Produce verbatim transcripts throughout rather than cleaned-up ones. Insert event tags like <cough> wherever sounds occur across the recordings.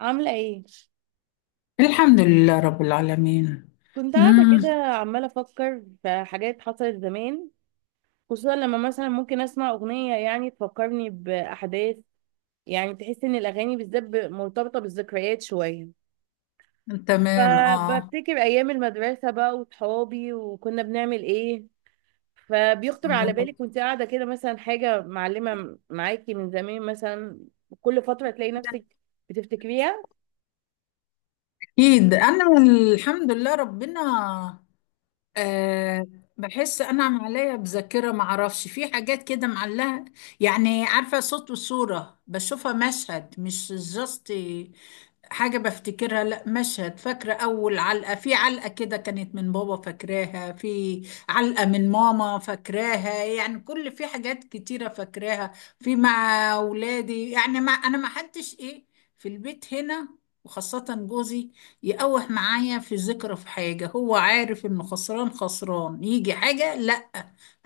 عاملة ايه؟ الحمد لله رب العالمين. كنت قاعدة امم. كده عمالة أفكر في حاجات حصلت زمان. خصوصا لما مثلا ممكن أسمع أغنية، يعني تفكرني بأحداث، يعني تحس إن الأغاني بالذات ب- مرتبطة بالذكريات شوية. تمام، اه. فبفتكر أيام المدرسة بقى وصحابي وكنا بنعمل ايه، <laughs> فبيخطر على أمم، بالك وانت قاعدة كده مثلا حاجة معلمة معاكي من زمان مثلا. كل فترة تلاقي نفسك بتفتكريها. اكيد انا. الحمد لله ربنا. أه. بحس انا معلقه بذاكره، ما اعرفش، في حاجات كده معلقه. يعني عارفه صوت وصوره بشوفها، مشهد مش جاست حاجه بفتكرها. لا مشهد، فاكره اول علقه. في علقه كده كانت من بابا فاكراها. في علقه من ماما فاكراها. يعني كل في حاجات كتيره فاكراها. في مع اولادي يعني، ما انا ما حدش ايه، في البيت هنا، وخاصه جوزي. يقوح معايا في ذكرى في حاجة، هو عارف انه خسران خسران يجي حاجة. لا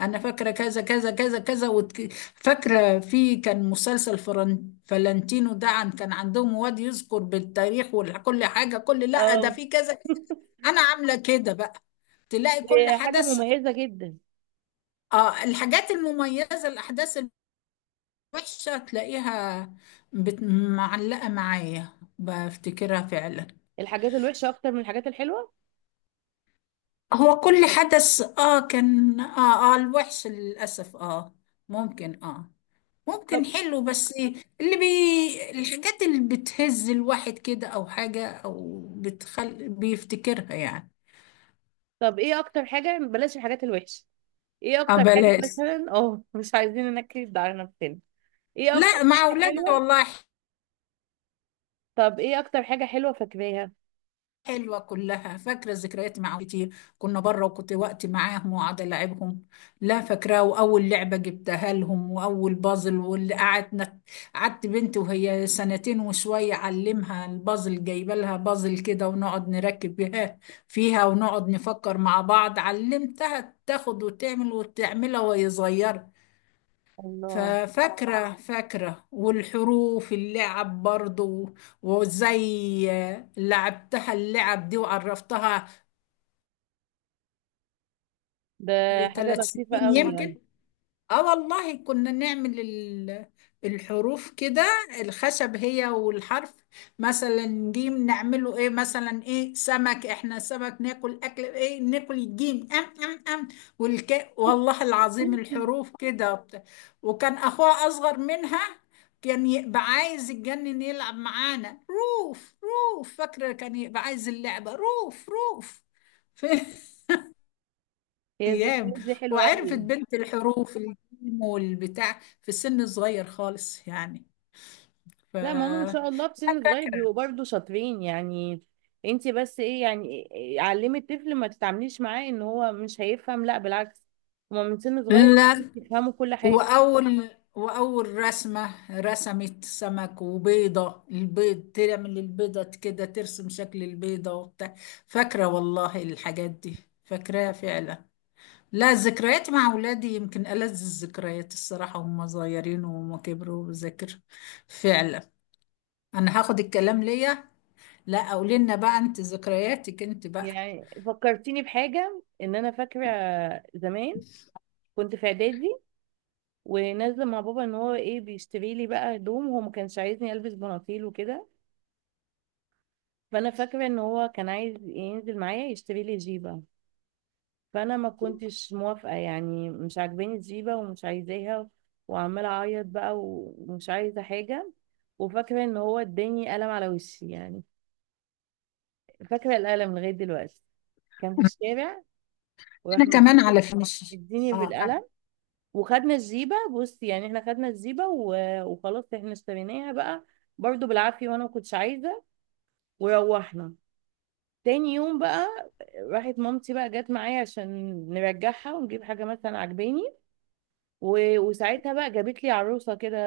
انا فاكرة كذا كذا كذا كذا، وتك... فاكرة. في كان مسلسل فرن... فلانتينو ده، عن كان عندهم واد يذكر بالتاريخ وكل حاجة كل، لا ده اه، في كذا. انا عاملة كده بقى، تلاقي كل دي حاجة حدث مميزة جدا. اه. الحاجات المميزة الاحداث الوحشة تلاقيها، بت... معلقة معايا، بفتكرها فعلا. الحاجات الوحشة أكتر من الحاجات الحلوة. هو كل حدث اه كان، اه اه الوحش للأسف، اه ممكن اه ممكن طب حلو، بس اللي بي الحاجات اللي بتهز الواحد كده، او حاجة او بتخل بيفتكرها يعني. طب ايه اكتر حاجة، بلاش الحاجات الوحشة. ايه اه اكتر حاجة بلاش. مثلا <laughs> اه، مش عايزين ننكد على نفسنا. ايه اكتر لا، مع حاجة اولادي حلوة؟ والله. طب ايه اكتر حاجة حلوة فاكراها؟ حلوة كلها، فاكرة الذكريات معاهم كتير. كنا بره، وكنت وقت معاهم وقعد ألعبهم. لا فاكراه، وأول لعبة جبتها لهم وأول بازل واللي قعدنا. قعدت بنتي وهي سنتين وشوية أعلمها البازل، جايبة لها بازل كده ونقعد نركب بها فيها ونقعد نفكر مع بعض. علمتها تاخد وتعمل وتعملها وهي صغيرة. الله، ففاكرة فاكرة، والحروف اللعب برضو، وازاي لعبتها اللعب دي وعرفتها ده حاجة لثلاث لطيفة سنين قوي يعني. يمكن. اه والله كنا نعمل ال- الحروف كده، الخشب هي والحرف. مثلا جيم نعمله ايه، مثلا ايه سمك، احنا سمك ناكل، اكل ايه ناكل، الجيم ام ام ام والك والله العظيم الحروف <laughs> كده وبت- وكان اخوها اصغر منها، كان يبقى عايز يتجنن يلعب معانا. روف روف، فاكرة كان يبقى عايز اللعبة روف روف. <laughs> هي ايام. الذكريات دي حلوة وعرفت قوي. بنت الحروف الجيم والبتاع في السن صغير خالص يعني. ف لا، ما هم ما شاء الله في سن صغير بيبقوا برضه شاطرين يعني. انت بس ايه يعني. إيه- علمي الطفل، ما تتعامليش معاه ان هو مش هيفهم، لا بالعكس، هما من سن صغير لا. يفهموا كل حاجة. واول واول رسمه رسمت سمك وبيضه، البيض تعمل البيضه كده، ترسم شكل البيضه وبتاع. فاكره والله الحاجات دي، فاكراها فعلا. لا، ذكريات مع اولادي يمكن ألذ الذكريات الصراحه، هم صغيرين وهم كبروا بذاكر فعلا. انا هاخد الكلام ليا. لا، قولي لنا بقى، انت ذكرياتك انت بقى. يعني فكرتيني بحاجة، ان انا فاكرة زمان كنت في اعدادي ونازلة مع بابا ان هو ايه، بيشتري لي بقى هدوم. هو ما كانش عايزني البس بناطيل وكده، فانا فاكرة ان هو كان عايز ينزل معايا يشتري لي جيبة. فانا ما كنتش موافقة، يعني مش عاجباني الجيبة ومش عايزاها، وعمالة اعيط بقى ومش عايزة حاجة. وفاكرة ان هو اداني قلم على وشي يعني. فاكرة القلم لغاية دلوقتي. كان في الشارع وراح انا كمان على فكره مش. مديني اه أنا بالقلم. وخدنا الجيبة، بص يعني احنا خدنا الجيبة و- وخلاص احنا اشتريناها بقى برضو بالعافية، وانا ما كنتش عايزة. وروحنا تاني يوم بقى، راحت مامتي بقى، جت معايا عشان نرجعها ونجيب حاجة مثلا عجباني. و- وساعتها بقى جابت لي عروسة كده.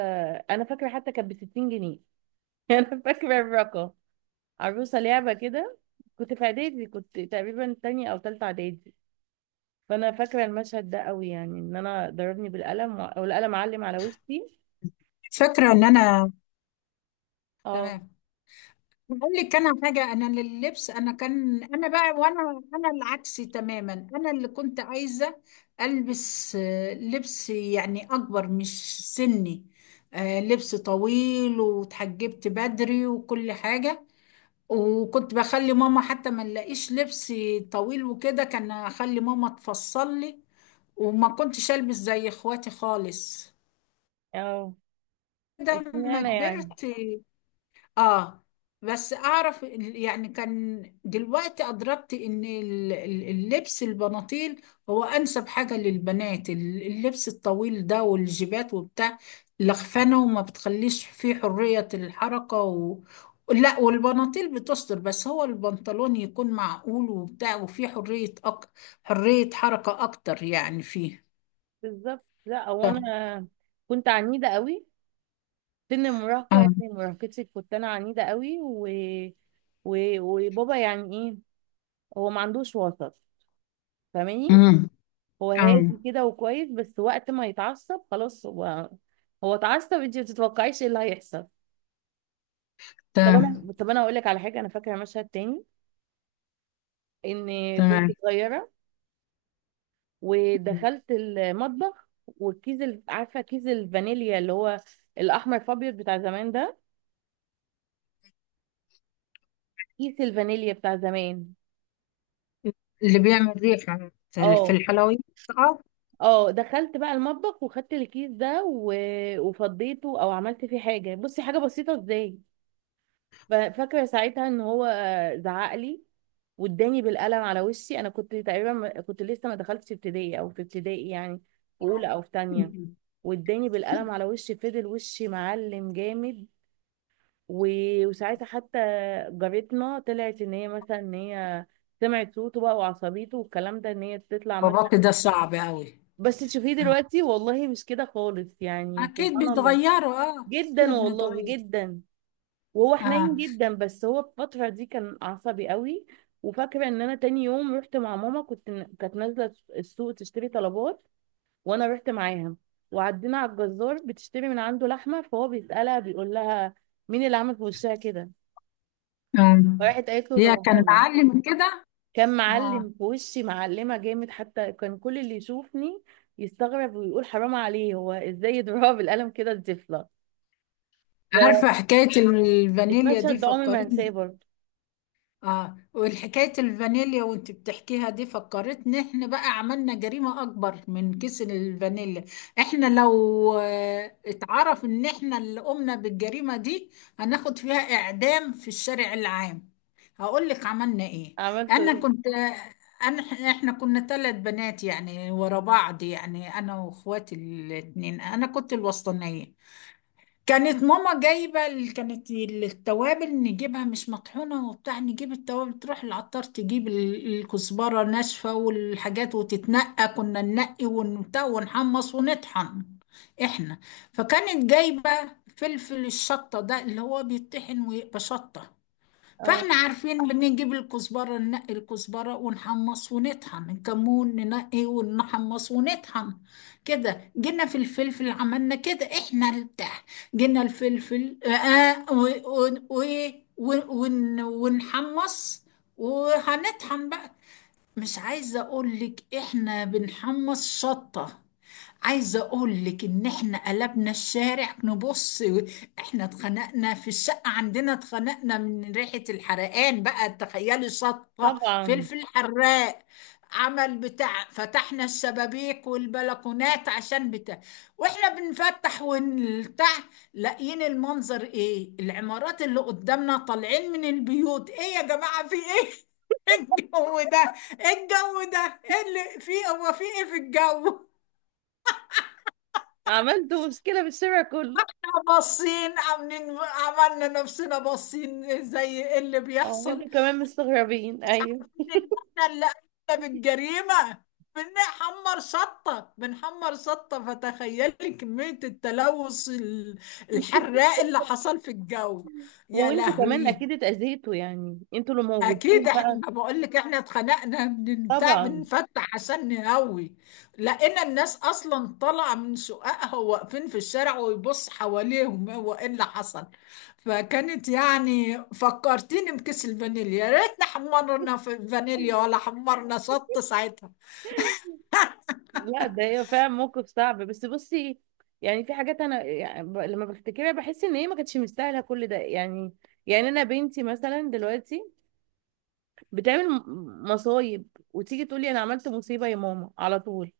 انا فاكرة حتى كانت ب ستين جنيه. <laughs> انا فاكرة الرقم. عروسة لعبة كده. كنت في اعدادي، كنت تقريبا تانية او تالتة اعدادي. فانا فاكرة المشهد ده قوي يعني، ان انا ضربني بالقلم و- والقلم علم على وشي. فاكره ان انا. اه. تمام. بقول لك انا حاجه، انا لللبس، انا كان انا بقى، وانا انا العكس تماما. انا اللي كنت عايزه البس، آه، لبس يعني اكبر مش سني. آه، لبس طويل، وتحجبت بدري وكل حاجه. وكنت بخلي ماما حتى ما نلاقيش لبسي طويل وكده، كان اخلي ماما تفصل لي. وما كنتش البس زي اخواتي خالص اه. لما اشمعنى يعني؟ كبرت. اه بس اعرف ال- يعني كان دلوقتي ادركت ان ال- ال- اللبس البناطيل هو انسب حاجة للبنات. ال- اللبس الطويل ده والجيبات وبتاع لخفانة، وما بتخليش فيه حرية الحركة و... لا والبناطيل بتستر، بس هو البنطلون يكون معقول وبتاع وفيه حرية أك... حرية حركة اكتر يعني فيه. بالظبط. لا هو ده. انا كنت عنيده قوي. سن المراهقه يعني، مراهقتي كنت انا عنيده قوي و... و... وبابا يعني ايه، هو ما عندوش وسط، فاهماني. آه. هو هادي أم. كده وكويس، بس وقت ما يتعصب خلاص، هو هو اتعصب انت ما تتوقعيش ايه اللي هيحصل. طب انا، تمام. طب انا اقول لك على حاجه انا فاكره، مشهد تاني ان كنت تمام. صغيره ودخلت المطبخ، والكيس ال- عارفه كيس الفانيليا اللي هو الاحمر فابيض بتاع زمان ده، كيس الفانيليا بتاع زمان. اللي بيعمل ريحة في في اه. الحلويات. اه. اه، دخلت بقى المطبخ وخدت الكيس ده و... وفضيته او عملت فيه حاجه، بصي حاجه بسيطه ازاي. ف- فاكره ساعتها ان هو زعق لي واداني بالقلم على وشي. انا كنت تقريبا ما- كنت لسه ما دخلتش ابتدائي او في ابتدائي يعني، في اولى او في تانية. أمم. واداني بالقلم على وشي، فضل وشي معلم جامد. و- وساعتها حتى جارتنا طلعت، ان هي مثلا ان هي سمعت صوته بقى وعصبيته والكلام ده، ان هي تطلع مثلا. باباكي ده صعب أوي. بس تشوفيه آه. دلوقتي والله مش كده خالص يعني، أكيد سبحان الله. بيتغيروا، اه احنا جدا والله، بنتغير. جدا. وهو حنين اه. جدا، بس هو في الفترة دي كان عصبي قوي. وفاكرة ان انا تاني يوم رحت مع ماما، كنت كانت نازلة السوق تشتري طلبات، وانا رحت معاها. وعدينا على الجزار بتشتري من عنده لحمة، فهو بيسألها بيقول لها مين اللي عمل في وشها كده. أم. راحت قالت له ده هي كان باباها. معلم كده. كان اه. معلم في وشي، معلمة جامد، حتى كان كل اللي يشوفني يستغرب ويقول حرام عليه، هو ازاي يضربها بالقلم كده الطفلة. عارفة حكاية الفانيليا دي فالمشهد ده عمري ما هنساه فكرتني. برضه. اه، والحكاية الفانيليا وانت بتحكيها دي فكرتني، احنا بقى عملنا جريمة اكبر من كيس الفانيليا. احنا لو، آه، اتعرف ان احنا اللي قمنا بالجريمة دي هناخد فيها اعدام في الشارع العام. هقول لك عملنا ايه. عملته انا ايه؟ كنت، انا، احنا كنا ثلاث بنات يعني ورا بعض، يعني انا واخواتي الاثنين، انا كنت الوسطانية. كانت ماما جايبة ال- كانت ال- التوابل نجيبها مش مطحونة وبتاع، نجيب التوابل، تروح العطار تجيب ال- الكزبرة ناشفة والحاجات، وتتنقى، كنا ننقي ونبتاع ونحمص ونطحن احنا. فكانت جايبة فلفل الشطة ده اللي هو بيطحن ويبقى شطة. اه فاحنا عارفين بنجيب الكزبرة ننقي الكزبرة ونحمص ونطحن، الكمون ننقي ونحمص ونطحن كده. جينا في الفلفل عملنا كده احنا البتاع، جينا الفلفل، آه آه، و و و ون- ونحمص، وهنطحن بقى. مش عايزة اقولك احنا بنحمص شطة. عايزة اقول لك ان احنا قلبنا الشارع نبص. احنا اتخنقنا في الشقة عندنا، اتخنقنا من ريحة الحرقان بقى، تخيلي شطة طبعا، فلفل حراق عمل بتاع، فتحنا الشبابيك والبلكونات عشان بتاع. واحنا بنفتح ونفتح لاقيين المنظر، ايه العمارات اللي قدامنا طالعين من البيوت، ايه يا جماعة في ايه؟ <laughs> الجو ده الجو ده ايه اللي في، هو في ايه في الجو؟ عملته مشكلة بالشارع كله. باصين عاملين، عملنا نفسنا باصين زي ايه اللي اه، بيحصل، انتوا كمان مستغربين، مش ايوه. عارفين ان احنا اللي قمنا بالجريمة. بنحمر شطة بنحمر شطة، فتخيلي كمية التلوث ال- الحراق اللي حصل في الجو. يا وانتوا كمان لهوي. اكيد اتأذيتوا يعني، انتوا اللي اكيد موجودين احنا، بقى. ما بقول لك احنا اتخنقنا من بتاع طبعا. بنفتح عشان نهوي. لقينا الناس اصلا طالعه من سوقها واقفين في الشارع، ويبص حواليهم هو ايه اللي حصل. فكانت يعني فكرتيني بكيس الفانيليا، يا ريتنا حمرنا في الفانيليا ولا حمرنا شط ساعتها. لا ده هي فعلا موقف صعب، بس بصي، يعني في حاجات انا يعني ب- لما بفتكرها بحس ان هي ما كانتش مستاهله كل ده يعني. يعني انا بنتي مثلا دلوقتي بتعمل م- مصايب، وتيجي تقولي انا عملت مصيبه يا ماما على طول.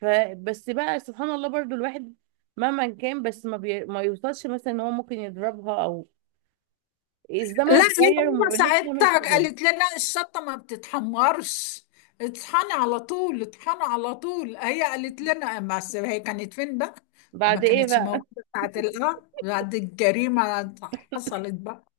فبس بقى سبحان الله، برضو الواحد مهما كان بس ما, بي... ما يوصلش مثلا ان هو ممكن يضربها، او الزمن لا هي اتغير وما ماما بقيناش نعمل ساعتها كده. قالت لنا الشطه ما بتتحمرش، اطحني على طول اطحني على طول، هي قالت لنا، بس هي كانت فين بقى؟ ما بعد ايه كانتش بقى. موجوده ساعه الغد، بعد الجريمه حصلت بقى.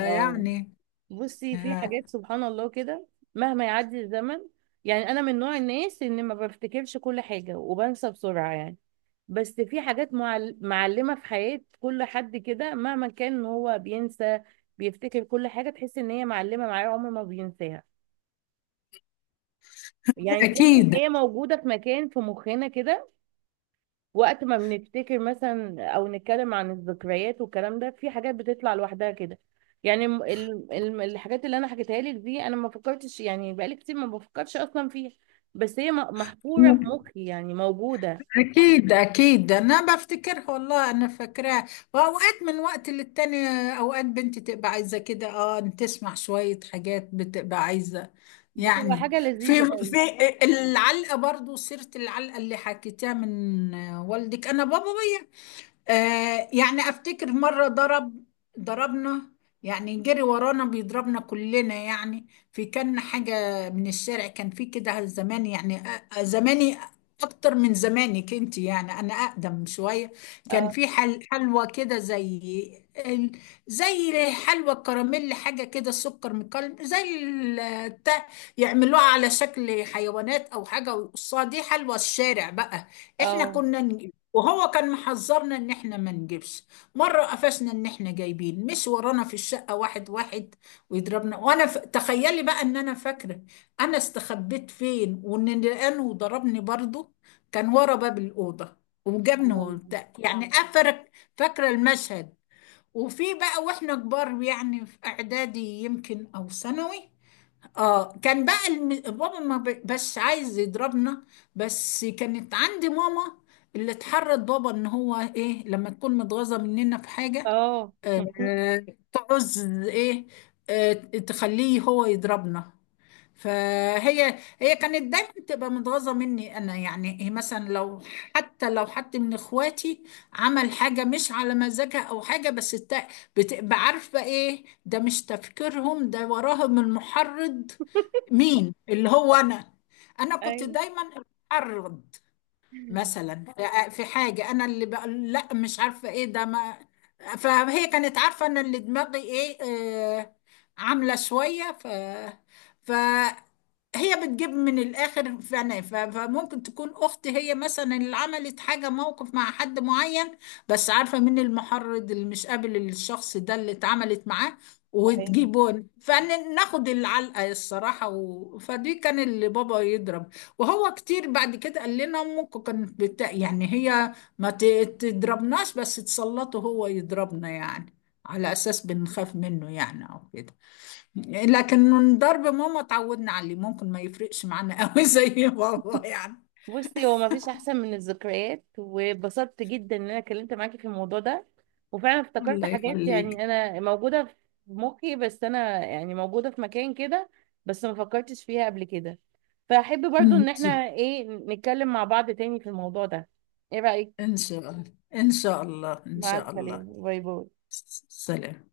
اه، بصي في آه، حاجات سبحان الله كده، مهما يعدي الزمن. يعني انا من نوع الناس ان ما بفتكرش كل حاجه وبنسى بسرعه يعني، بس في حاجات معل... معلمه في حياه كل حد كده، مهما كان هو بينسى، بيفتكر كل حاجه، تحس ان هي معلمه معاه عمر ما بينساها، يعني تحس ان اكيد. هي موجوده في مكان في مخنا كده. وقت ما بنفتكر مثلا او نتكلم عن الذكريات والكلام ده، في حاجات بتطلع لوحدها كده، يعني الم- ال- الم- الحاجات اللي انا حكيتها لك دي انا ما فكرتش يعني، بقالي كتير ما بفكرش اصلا فيها، بس هي م- محفورة في مخي يعني، موجودة. أكيد أكيد أنا بفتكرها والله، أنا فاكراها. وأوقات من وقت للتاني، أوقات بنتي تبقى عايزة كده أه، إن تسمع شوية حاجات بتبقى عايزة بتبقى يعني. حاجة في لذيذة أوي. في العلقة برضو، سيرة العلقة اللي حكيتها من والدك، أنا بابا، آه، يعني افتكر مرة ضرب ضربنا، يعني جري ورانا بيضربنا كلنا يعني. في كان حاجة من الشارع كان في كده زمان، يعني أ- زماني اكتر من زمانك انت يعني، انا اقدم شوية. كان اه. في حل حلوى كده زي ال- زي حلوى كراميل حاجة كده سكر مكلم زي ال- تا- يعملوها على شكل حيوانات او حاجة ويقصوها، دي حلوى الشارع بقى. احنا اه، كنا، وهو كان محذرنا ان احنا ما نجيبش. مره قفشنا ان احنا جايبين، مش ورانا في الشقه واحد واحد ويضربنا. وانا ف... تخيلي بقى ان انا فاكره انا استخبيت فين، وان لقانه وضربني برضه، كان ورا باب الاوضه، سبحان وجابني الله. وبتاع يعني طبعا افرك. فاكره المشهد. وفي بقى واحنا كبار يعني في اعدادي يمكن او ثانوي، اه كان بقى الم... بابا ما ب... بس عايز يضربنا، بس كانت عندي ماما اللي اتحرض بابا ان هو ايه، لما تكون متغاظه مننا في حاجه، اه <laughs> آه، تعوز ايه، آه، تخليه هو يضربنا. فهي هي كانت دايما بتبقى متغاظه مني انا يعني. هي مثلا لو حتى لو حد من اخواتي عمل حاجه مش على مزاجها او حاجه بس الت- بتبقى عارفه ايه ده، مش تفكيرهم ده وراهم المحرض. مين اللي هو انا، انا كنت دايما المحرض. مثلا في حاجة أنا اللي بقول لا مش عارفة إيه ده ما، فهي كانت عارفة أنا اللي دماغي إيه. آه، عاملة شوية ف. فهي بتجيب من الآخر، فأنا ف- فممكن تكون أختي هي مثلا اللي عملت حاجة موقف مع حد معين، بس عارفة مين المحرض اللي مش قابل الشخص ده اللي اتعملت معاه، ايوه. وتجيبون فناخد العلقة الصراحة و... فدي كان اللي بابا يضرب. وهو كتير بعد كده قال لنا امك كانت بتا... يعني هي ما ت- تضربناش بس تسلطه هو يضربنا يعني، على اساس بنخاف منه يعني او كده. لكن ضرب ماما اتعودنا عليه، ممكن ما يفرقش معانا قوي <laughs> زي بابا يعني. بصي هو مفيش احسن من الذكريات، واتبسطت جدا ان انا اتكلمت معاكي في الموضوع ده، وفعلا افتكرت الله حاجات يخليك. يعني انا موجوده في مخي، بس انا يعني موجوده في مكان كده، بس ما فكرتش فيها قبل كده. فاحب برضو ان ان شاء. احنا ايه نتكلم مع بعض تاني في الموضوع ده. ايه رايك؟ إن شاء الله. ان شاء الله ان مع شاء الله. السلامه، باي باي. سلام.